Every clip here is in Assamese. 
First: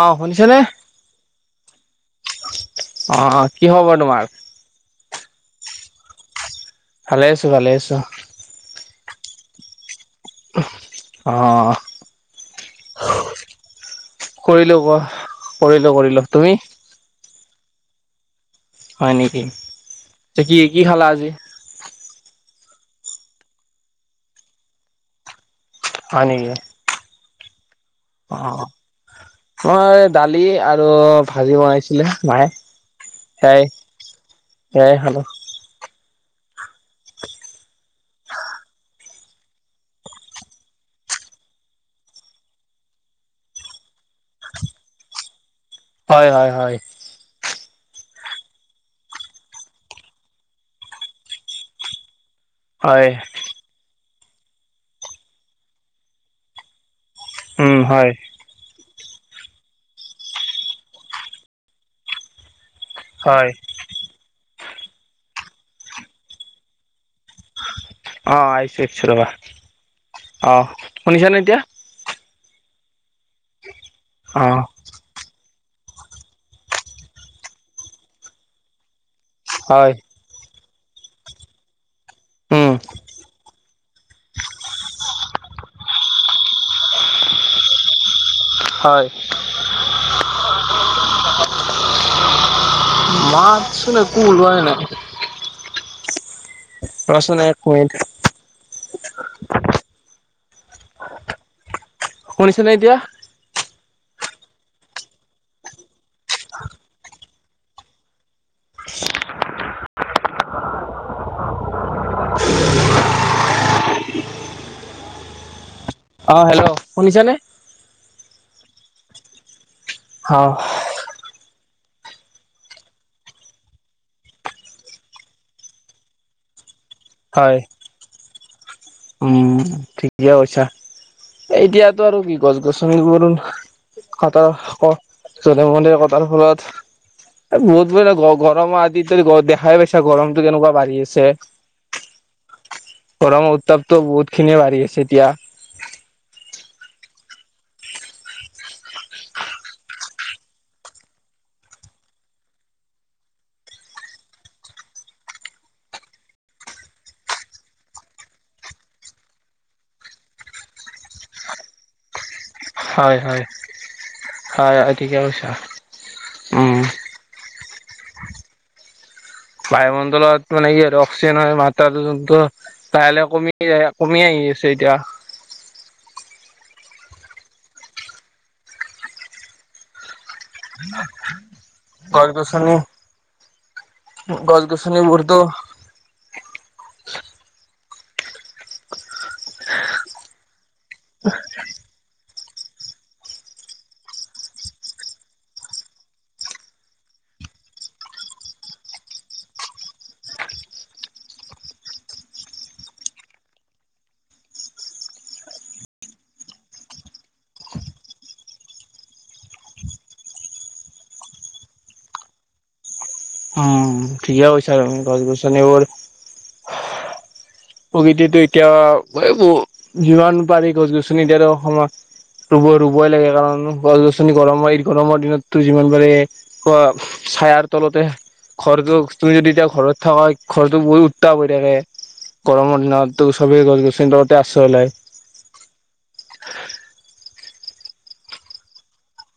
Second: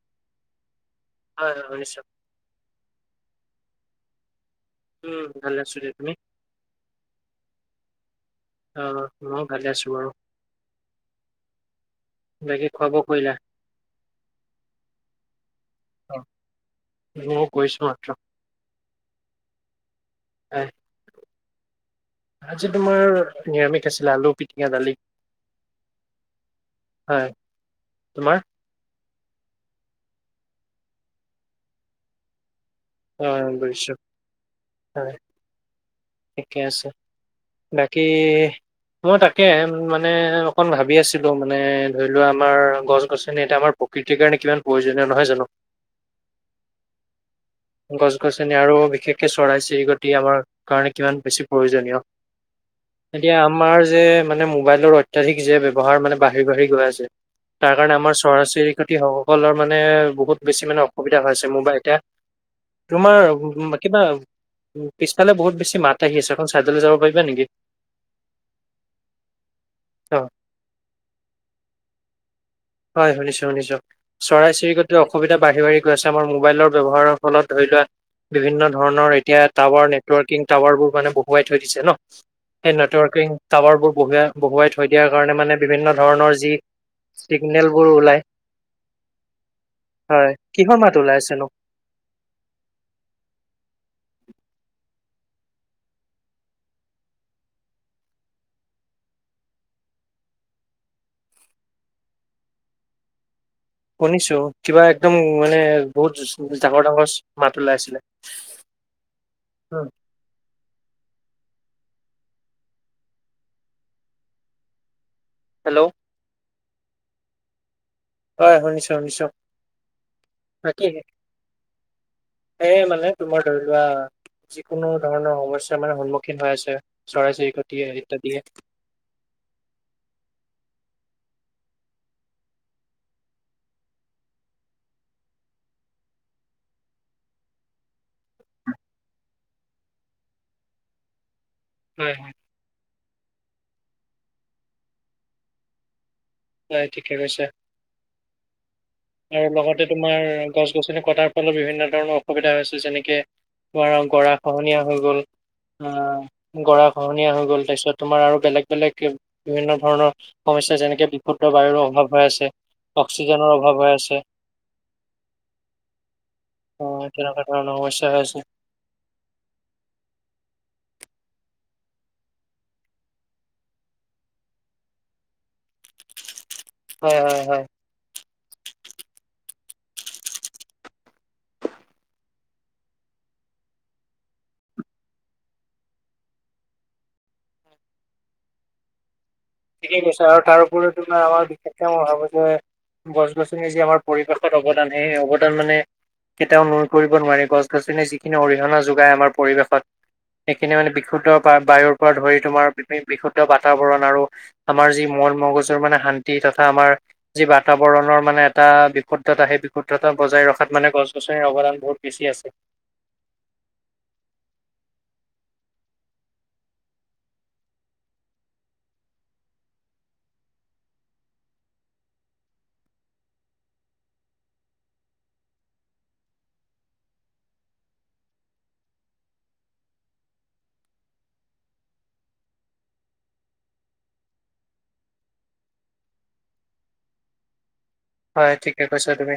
অ', শুনিছেনে। হয়, হয় শুনিছোঁ। অ', কি খবৰ তোমাৰ? উম ভাল আছোঁ দিয়া তুমি। ভালে আছোঁ, ভালে আছোঁ। অ', মই ভালে আছোঁ বাৰু। অ'। বাকী খোৱা বোৱা কৰিলা। কৰিলো ক কৰিলো কৰিলো তুমি। মইও কৰিছোঁ মাত্ৰ। হয় নেকি কি, হয়। কি খালা আজি। আজি তোমাৰ নিৰামিষ আছিলে আলু পিটঙা দালি। হয় নেকি হয়। তোমাৰ? অ'। মই দালি আৰু ভাজি বনাইছিলে মায়ে। অ সেয়াই বুজিছো। সেয়াই হয় খালোঁ। ঠিকে আছে বাকী মই তাকে মানে অকণ ভাবি আছিলোঁ মানে ধৰি লোৱা আমাৰ গছ- গছনি এতিয়া আমাৰ প্ৰকৃতিৰ কাৰণে কিমান প্ৰয়োজনীয় নহয় জানো। হয়, হয়, হয়। গছ- গছনি আৰু বিশেষকে চৰাই চিৰিকটি আমাৰ কাৰণে কিমান বেছি প্ৰয়োজনীয় হয় এতিয়া আমাৰ যে মানে মোবাইলৰ অত্যাধিক যে ব্যৱহাৰ মানে বাঢ়ি, বাঢ়ি গৈ আছে তাৰ উম কাৰণে হয় আমাৰ চৰাই চিৰিকটি সকলৰ মানে বহুত বেছি মানে অসুবিধা হৈছে মোৰবাই এতিয়া হয় তোমাৰ কিবা পিছফালে বহুত বেছি মাত আহি আছে এখন চাইডলৈ যাব পাৰিবা নেকি। অ', আহিছোঁ আহছো ৰবা অ শুনিছানে এতিয়া হয় শুনিছোঁ, শুনিছোঁ অ চৰাই চিৰিক টো অসুবিধা বাঢ়ি, বাঢ়ি গৈ আছে আমাৰ মোবাইলৰ ব্যৱহাৰৰ ফলত ধৰি লোৱা বিভিন্ন ধৰণৰ এতিয়া হয় টাৱাৰ নেটৱৰ্কিং টাৱাৰ বোৰ মানে বহুৱাই থৈ দিছে ন উম সেই নেটৱৰ্কিং টাৱাৰ বোৰ বহাই বহুৱাই থৈ দিয়াৰ কাৰণে মানে বিভিন্ন ধৰণৰ যি চিগনেলবোৰ ওলায় হয়। হয় কিহৰ মাত ওলাই আছে নো মাতছোনে একো ওলোয়াই নাই। ৰচোন এক মিনিট শুনিছানে নাই এতিয়া। শুনিছোঁ কিবা একদম মানে বহুত ডাঙৰ, ডাঙৰ মাত ওলাই আছিলে। উম। হেল্ল'। অ', হেল্ল' শুনিছা নে। হয় শুনিছোঁ, শুনিছোঁ। অ'। কি? এ মানে তোমাৰ ধৰি লোৱা যিকোনো ধৰণৰ সমস্যাৰ মানে সন্মুখীন হৈ আছে চৰাই চিৰি হয় কটিয়ে ইত্যাদি উম ঠিকে কৈছা। এতিয়াতটো আৰু কি গছ গছনি বোৰো কটাৰ ফলত জধে মধে কটাৰ ফলত বহুত ব গৰমৰ আদি দেখাই পাইছা গৰমতটো কেনেকুৱা বাঢ়ি আছে। হয় হয় গৰমৰ উত্তাপতো বহুত খিনিয়ে বাঢ়ি আছে এতিয়া ঠিক আছে। আৰু লগতে তোমাৰ গছ গছনি কটাৰ ফলত বিভিন্ন ধৰণৰ অসুবিধা হৈছে যেনেকে তোমাৰ গৰা খহনীয়া হৈ গল আহ গৰা খহনীয়া হৈ গ'ল তাৰপিছত তোমাৰ আৰু বেলেগ বেলেগ বিভিন্ন ধৰণৰ সমস্যা যেনেকে ক্ষুদ্ৰ বায়ুৰো অভাৱ হৈ আছে হয় হয় অক্সিজেনৰ অভাৱ হৈ আছে হয় হয় ঠিকে কৈছা উম অ তেনেকুৱা ধৰণৰ সমস্যা হৈ আছে। বায়ুমণ্ডলত মানে কি আৰু অক্সিজেন হয় মাতাটো লাহে লাহে কমি আহি আছে এতিয়া হয় হয় হয়। হ [inaudible] গছ গছনি গছ গছনি বোৰতো ঠিকেই কৈছা তাৰ উপৰিও তোমাৰ আমাৰ বিশেষকে মই ভাবিছো গছ গছনি যি আমাৰ পৰিৱেশত অৱদান সেই অৱদান মানে কেতিয়াও নূৰ কৰিব নোৱাৰিব গছ গছনি যিখিনি অৰিহণা যোগাই আমাৰ পৰিৱেশত সেইখিনি মানে বিশুদ্ধ বা বায়ুৰ পৰা ধৰি তোমাৰ বিশুদ্ধ বাতাবৰণ আৰু আমাৰ যি মন মগজুৰ মানে শান্তি তথা আমাৰ যি বাতাবৰণৰ মানে এটা বিশুদ্ধতা সেই বিশুদ্ধতা বজাই ৰখাত মানে গছ গছনিৰ অৱদান বহুত বেছি আছে অহ'। উম', ঠিকে কৈছা, গছ গছনিবোৰ প্ৰকৃতিতো এতিয়া যিমান পাৰি গছ গছনি এতিয়াতো অসমত ৰুব ৰুবই লাগে, কাৰণ গছ গছনি গৰমৰ এই গৰমৰ দিনতটো যিমান পাৰে ক' চায়াৰ তলতে ঘৰটো তুমি যদি এতিয়া ঘৰত থাকা, ঘৰটো বহুত উত্তাপ হৈ থাকে। গৰমৰ দিনত তো চবেই গছ গছনিৰ তলতেই আশ্ৰই লয়। হয় ঠিকে কৈছা তুমি,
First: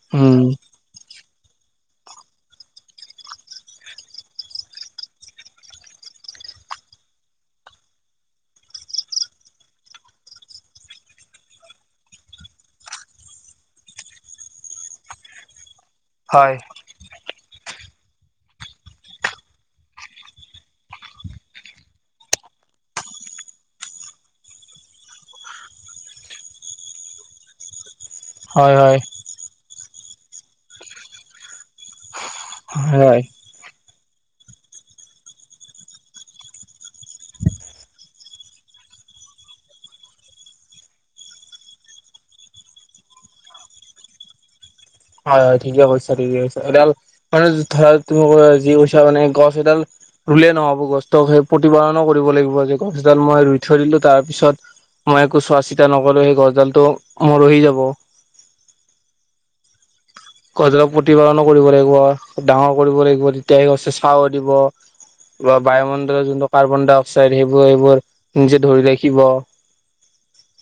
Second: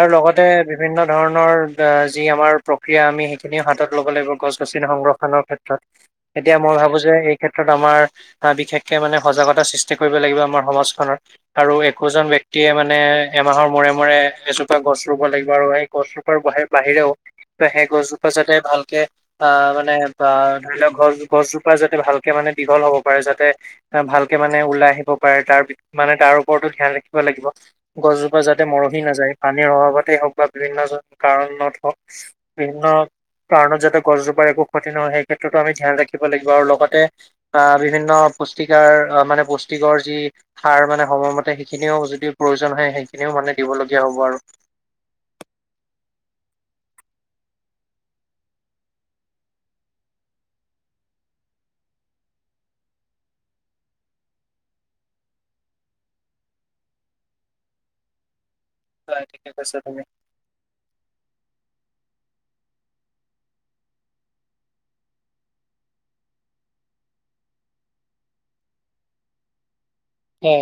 আৰু উম লগতে বিভিন্ন ধৰণৰ যি আমাৰ প্ৰক্ৰিয়া, আমি সেইখিনিও হাতত ল'ব লাগিব, গছ গছনি সংৰক্ষণৰ ক্ষেত্ৰত। এতিয়া মই ভাবো যে এই ক্ষেত্ৰত আমাৰ আহ', বিশেষকে মানে সজাগতা সৃষ্টি কৰিব লাগিব আমাৰ সমাজখনৰ, আৰু একোজন বক্তি এতিয়া মানে এমাহৰ মূৰে মূৰে এজোপা গছ ৰুব লাগিব, আৰু উৰাই গছজোপাৰ হয় বাহিৰ বাহিৰেও ত সেই গছজোপা যাতে ভালকে আহ মানে আহ ধৰি লওক গছ গছজোপা যাতে ভালকে মানে দীঘল হ'ব পাৰে যাতে ভালকে মানে ওলাই আহিব পাৰে, তাৰ মানে তাৰ ওপৰতো ধ্যান ৰাখিব লাগিব, গছজোপা যাতে হয় মৰহি হয় নাযায়। পানীৰ অভাৱতেই হওক, বা বিভিন্ন কাৰণত হওক, বিভিন্ন হয় কাৰণত যাতে গছজোপাৰ একো ক্ষতি নহয়, সেই ক্ষেত্ৰতো আমি ধ্যান ৰাখিব লাগিব, আৰু লগতে আ' বিভিন্ন পুষ্টিকাৰ অ' মানে পুষ্টিকৰ যি সাৰ মানে সময়মতে খিনিও যদি প্ৰয়োজন হয়, সেইখিনিও মানে দিবলগীয়া হ'ব আৰু। হয় হয়, ঠিকে কৈছা, ঠিকে কৈছা, এদাল মানে ধৰা তুমি যি কৈছা মানে গছ এডাল ৰুলে নহ'ব, গছটোক সেই প্ৰতিপালনো কৰিব লাগিব, যে গছডাল মই ৰুই থৈ দিলোঁ তাৰপিছত মই একো চোৱা চিতা নকৰোঁ, সেই গছডালতো মৰহি যাব। হয়', ঠিকে কৈছা তুমি। গছ ডালক প্ৰতিপালনো কৰিব লাগিব, ডাঙৰ কৰিব লাগিব, তেতিয়াহে গছে চা দিব। বা বায়ুমণ্ডলৰ যোনটো কাৰ্বন ডাই অক্সাইড সেইবোৰ সেইবোৰ নিজে ধৰি ৰাখিব। তাকে,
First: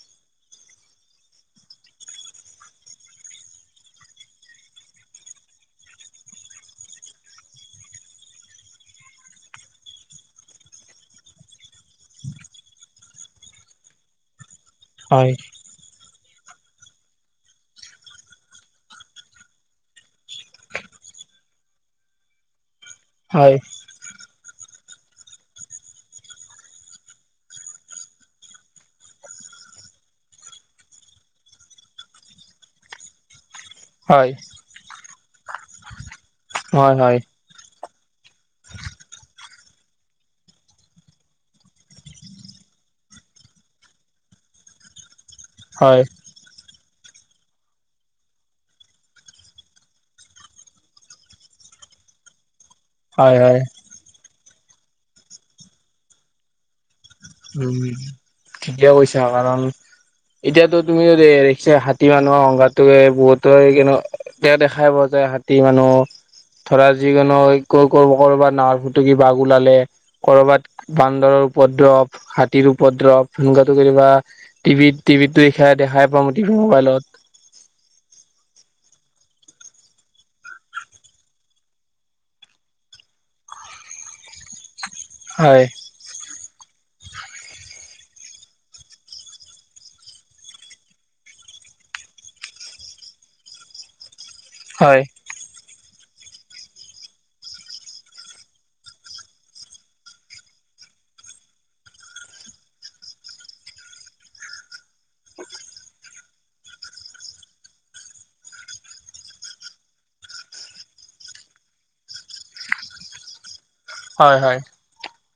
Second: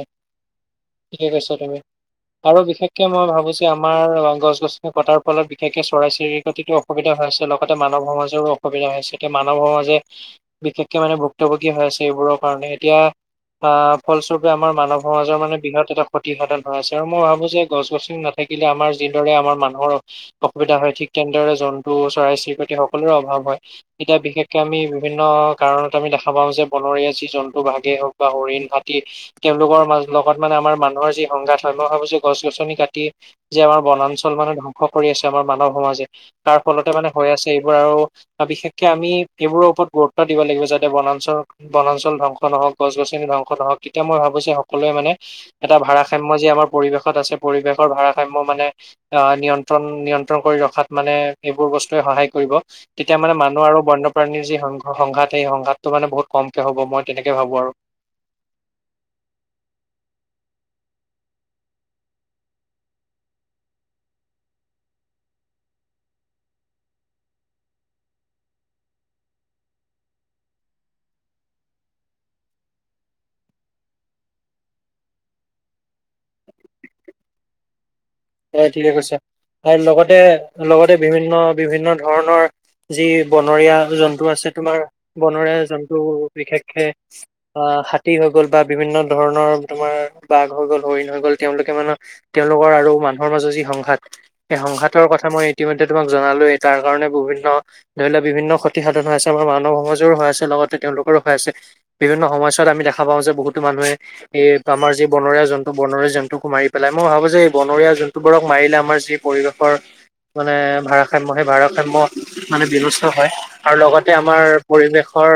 ঠিকে কৈছা তুমি। আৰু বিশেষকে মই ভাবিছোঁ, আমাৰ গছ গছনি কতাৰ ফলত বিশেষকে চৰাই চিৰিকতিটো অসুবিধা হৈছে, লগতে মানৱ সমাজৰো অসুবিধা হৈছে, এতিয়া মানৱ সমাজে বিশেষকে মানে ভুক্তভোগী হৈ আছে, এইবোৰৰ কাৰণে এতিয়া আহ', ফলস্বৰূপে টোৱে আমাৰ মানৱ হয় সমাজৰ মানে বিনত এটা ক্ষতিসাধন হৈ আছে, আৰু মই ভাবোঁ যে গছ গছনি নাথাকিলে আমাৰ যিদৰে আমাৰ মানুহৰ অসুবিধা হয়, ঠিক তেনেদৰে জন্তু চৰাই চিৰিকতি সকলোৰে অভাৱ হয়। এতিয়া বিশেষকে আমি বিভিন্ন কাৰণত আমি দেখা পাওঁ যে, বনৰীয়া যি জন্তু বাঘেই হওঁক বা হৰিণ, হাতী তেওঁলোকৰ মা লগত মানে আমাৰ মানুহৰ যি সংঘাত হয়, মই ভাবো জে গছ গছনি কাটি যি আমাৰ হয় বনাঞ্চল মানে ধ্বংস কৰি আছে আমাৰ মানৱ সমাজে, তাৰ ফলতে হয় মানে হৈ আছে এইবোৰ আৰু বিশেষকে আমি এইবোৰৰ ওপৰত গুৰুত্ব দিব লাগিব, যাতে বনাঞ্চল বনাঞ্চল ধ্বংস নহওঁক, গছ গছনি ধ্বংস নহওঁক। এতিয়া মই ভাবোঁ যে সকলোৱে মানে এটা হয় হয় ভাৰসাম্য যি আমাৰ পৰিৱেশত আছে, পৰিৱেশৰ ভাৰসাম্য মানে আহ', নিয়ন্ত্ৰণ নিয়ন্ত্ৰণ কৰি ৰখাত মানে যিবোৰ বস্তুৱে সহায় কৰিব। তেতিয়া মানে হয় হয় মানুহ আৰু বন্যপ্ৰাণীৰ যি সং সংঘাত সেই সংঘাতটো মানে বহুত কমকে হ'ব, মই তেনেকে ভাবো আৰু উম', ঠিকে কৈছা কাৰণ এতিয়াতো তুমি যদি হাতী মানুহৰ সংঘাতটোয়ে বহুত এতিয়া দেখাব যে হাতী, মানুহ ধৰা যিকোনো ক ক কৰ'বাত নাহৰ ফুটুকি বাঘ ওলালে। কৰবাত বান্দৰৰ উপদ্ৰৱ, হাতীৰ উপদ্ৰৱ, সেনেকুৱাটো কেতিয়াবা টিভিত টিভিতটো এইখিনি দেখাই পাওঁ মই টিভি মোবাইলত। হয় ঠিকে কৈছা আৰু লগতে লগতে বিভিন্ন বিভিন্ন ধৰণৰ যি বনৰীয়া জন্তু আছে তোমাৰ হয় বনৰীয়া জন্তু বিশেষকে অ হাতী হৈ গ'ল বা বিভিন্ন ধৰণৰ তোমাৰ বাঘ হৈ গ'ল হৰিণ হৈ গ'ল তেওঁলোকে মানে তেওঁলোকৰ আৰু মানুহৰ মাজত যি সংঘাত সেই হয় সংঘাতৰ কথা মই ইতিমধ্যে তোমাক জনালোঁ তাৰ কাৰণে বিভিন্ন ধৰি লোৱা বিভিন্ন ক্ষতি সাধন হৈ আছে আমাৰ মানৱ সমাজৰো হৈ আছে লগতে তেওঁলোকৰো হৈ আছে বিভিন্ন সময়ছোৱাত আমি দেখা পাওঁ যে বহুতো মানুহে এই আমাৰ যি বনৰীয়া জন্তু বনৰীয়া জন্তুকো মাৰি পেলাই মই ভাবোঁ যে এই বনৰীয়া জন্তু জন্তুবোৰক মাৰিলে আমাৰ যি পৰিৱেশৰ মানে ভাৰসাম্য সেই ভাৰসাম্য মানে বিনষ্ট হয় আৰু লগতে হয় আমাৰ হয় পৰিৱেশৰ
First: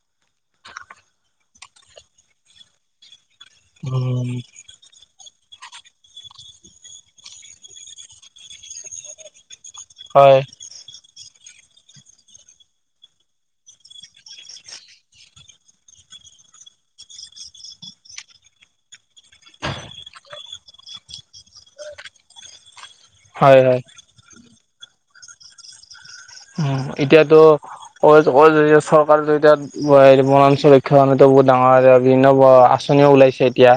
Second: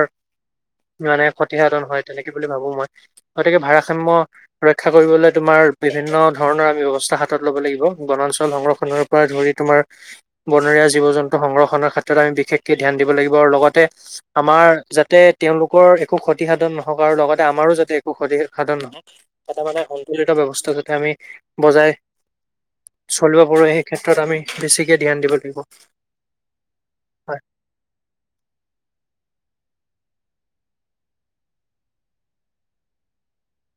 মানে ক্ষতিসাধন হয় তেনেকে বুলি ভাবোঁ মই গতিকে ভাৰসাম্য উম ৰক্ষা কৰিবলৈ তোমাৰ বিভিন্ন ধৰণৰ আমি ব্যৱস্থা হাতত ল'ব লাগিব বনাঞ্চল সংৰক্ষণৰ পৰা ধৰি তোমাৰ হয় বনৰীয়া জীৱ জন্তু সংৰক্ষণৰ ক্ষেত্ৰত আমি বিশেষকে ধ্যান দিব লাগিব, আৰু লগতে আমাৰ যাতে তেওঁলোকৰ একো ক্ষতিসাধন নহওঁক, আৰু লগতে আমাৰো যাতে একো ক্ষতি সাধন নহওক। এটা মানে সন্তুলিত ব্যৱস্থা যাতে আমি বজাই- চলিব হয় পাৰো, হয় সেই ক্ষেত্ৰত আমি বেছিকে ধ্যান দিব লাগিব। উমঁ, এতিয়াতো হয় অইল-অইল এৰিয়াত চৰকাৰ যে এতিয়া- বনাঞ্চল ৰক্ষা কাৰণেটো বহুত ডাঙৰ বিভিন্ন আঁচনিও ওলাইছে এতিয়া।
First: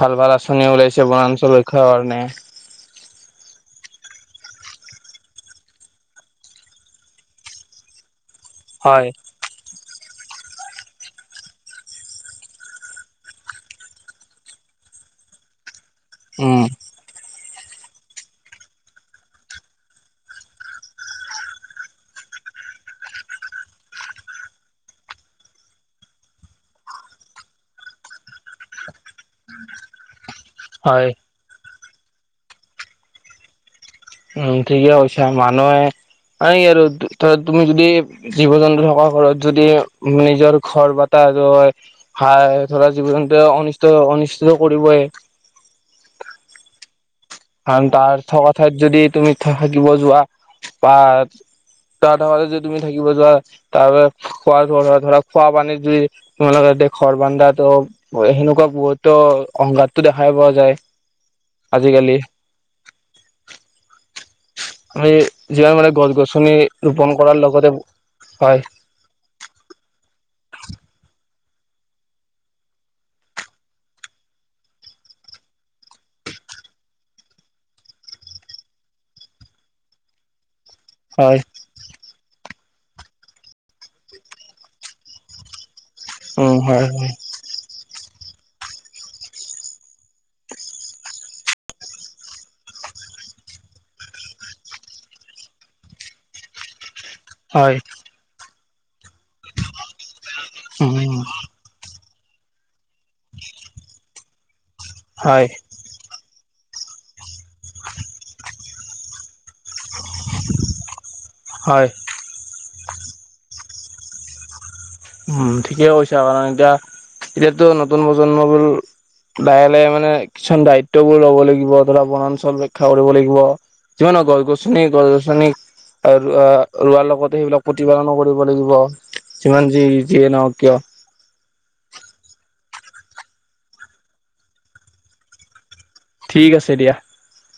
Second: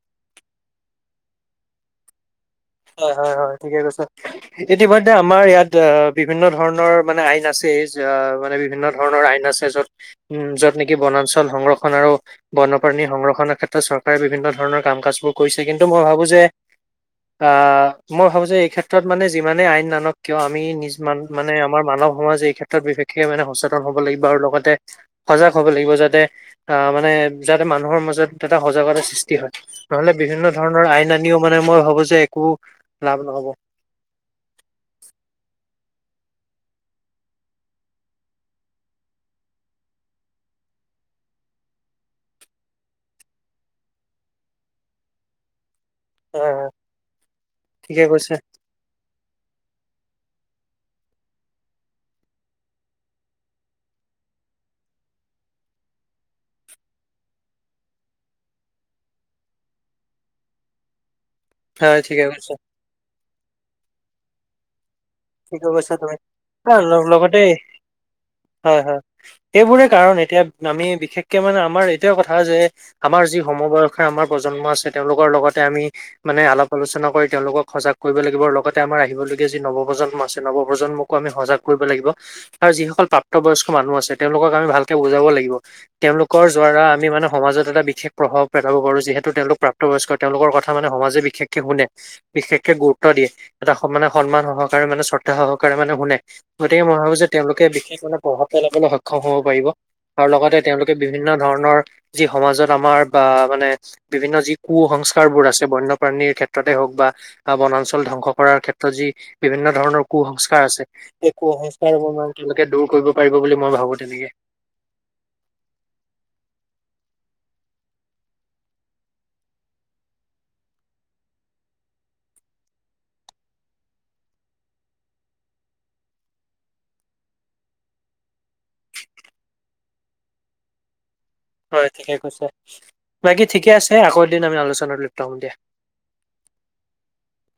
ভাল-ভাল আঁচনি ওলাইছে বনাঞ্চল ৰক্ষাৰ কাৰণে। হয়-হয়-হয় ঠিকে কৈছা। ইতিমধ্যে আমাৰ ইয়াত আহ বিভিন্ন ধৰণৰ মানে আইন আছে, আহ- মানে বিভিন্ন হয়। ধৰণৰ আইন আছে য'ত, উমঁ, য'ত নেকি বনাঞ্চল সংৰক্ষন আৰু- বন্যপ্ৰাণী সংৰক্ষণৰ ক্ষেত্ৰত চৰকাৰে বিভিন্ন ধৰণৰ কাম- কাজবোৰ কৰিছে, কিন্তু মই ভাবো যে- উম আহ মই ভাবো যে এই ক্ষেত্ৰত মানে যিমানে আইন নানক কিয় আমি নিজক মানে আমাৰ মানৱ সমাজ এই ক্ষেত্ৰত- বিশেষকে মানে সচেতন হ'ব লাগিব আৰু লগতে- সজাগ হ'ব লাগিব যাতে আঁহ মানে যাতে মানুহৰ মাজত এটা সজাগতা সৃষ্টি হয়। নহ'লে বিভিন্ন ধৰণৰ হয় আইন আনিও মানে মই ভাবো যে একো লাভ নহ'ব। উমঁ, ঠিকে কৈছা। মানুহে এই আৰু তুমি যদি- জীৱ-জন্তু থকা ঘৰত যদি নিজৰ ঘৰ পটা হয়। হয়, ধৰা জীৱ-জন্ত অনিষ্ট-অনিষ্টিটো কৰিবই। হয়-হয়। কাৰণ তাৰ থকা ঠাইত যদি তুমি থাকিব যোৱা বা- তাৰ তাহতে যে তুমি থাকিব যোৱা তাৰ খোৱা ধৰা খোৱা পানীত যদি- তোমালোকে ঘৰ বান্ধাটো- সেনেকুৱা বহুতোৰ অহংকাৰটো দেখাই পোৱা যায়। হয় আজিকালি। ঠিকে কৈছা। আমি ঠিকে যিমান মানে কৈছা তুমি। গছ-গছনি আ, লগ ৰোপন কৰাৰ লগতে, হয়। এইবোৰে কাৰণ এতিয়া আমি বিশেষকে মানে আমাৰ এইটাই কথা যে- আমাৰ যি সমবয়সৰ আমাৰ প্ৰজন্ম আছে, তেওঁলোকৰ লগতে আমি মানে অলপ আলোচনা কৰি তেওঁলোকক সজাগ কৰিব লাগিব, লগতে আমাৰ আহিবলগীয়া যি নৱ প্ৰজন্ম- আছে, নৱপ্ৰজন্মকো আমি হয় সজাগ- কৰিব লাগিব, আৰু যিসকল প্ৰাপ্তবয়স্ক মানুহ আছে তেওঁলোকক আমি ভালকে বুজাব লাগিব। তেওঁলোকৰ উম জ্বাৰা হয় আমি মানে- সমাজত এটা বিশেষ প্ৰভাৱ পেলাব পাৰো, যিহেতু তেওঁলোক প্ৰাপ্তবয়স্ক তেওঁলোকৰ কথা মানে সমাজে বিশেষকে শুনে। বিশেষকে গুৰুত্ব দিয়ে। এটা মানে সন্মান- সহকাৰে মানে শ্ৰদ্ধা সহকাৰে শুনে, গতিকে মই ভাবো তেওঁলোকে হয় বিশেষ মানে প্ৰভাৱ পেলাবলৈ - সক্ষম হ'ব পাৰিব, আৰু লগতে তেওঁলোকে উম বিভিন্ন ধৰণৰ যি সমাজত আমাৰ- বা মানে বিভিন্ন যি কু-সস্কাৰবোৰ হয় আছে বন্যপ্ৰাণীৰ ক্ষেত্ৰতে হওঁক বা- বা বনাঞ্চল ধ্বংস কৰাৰ ক্ষেত্ৰত যি বিভিন্ন ধৰণৰ কু-সংস্কাৰ আছে, সেই হয় কু-সংস্কাৰবোৰ মানে- তেওঁলোকে দূৰ কৰিব পাৰিব বুলি মই ভাবো তেনেকে। উমঁ, ঠিকে কৈছা আৰু। কাৰণ এতিয়া, এতিয়াটো নতুন-নতুন প্ৰজন্মবোৰ- লাহে-লাহে মানে কিছুমান দায়িত্ববোৰ লব লাগিব, ধৰা বনাঞ্চল ৰক্ষা কৰিব লাগিব। কিয় নকয়, গছ-গছনি, গছ-গছনি আৰু ৰোৱাৰ লগতে সেইবিলাক প্ৰতিপালনো কৰিব লাগিব। যিমান- যি যিয়ে নহওঁক কিয়। হয়, ঠিকে কৈছে। বাকী' ঠিকে আছে আকৌ এদিন আমি আলোচনাত লিপ্ত হম দিয়া। ঠিক আছে দিয়া। হয়।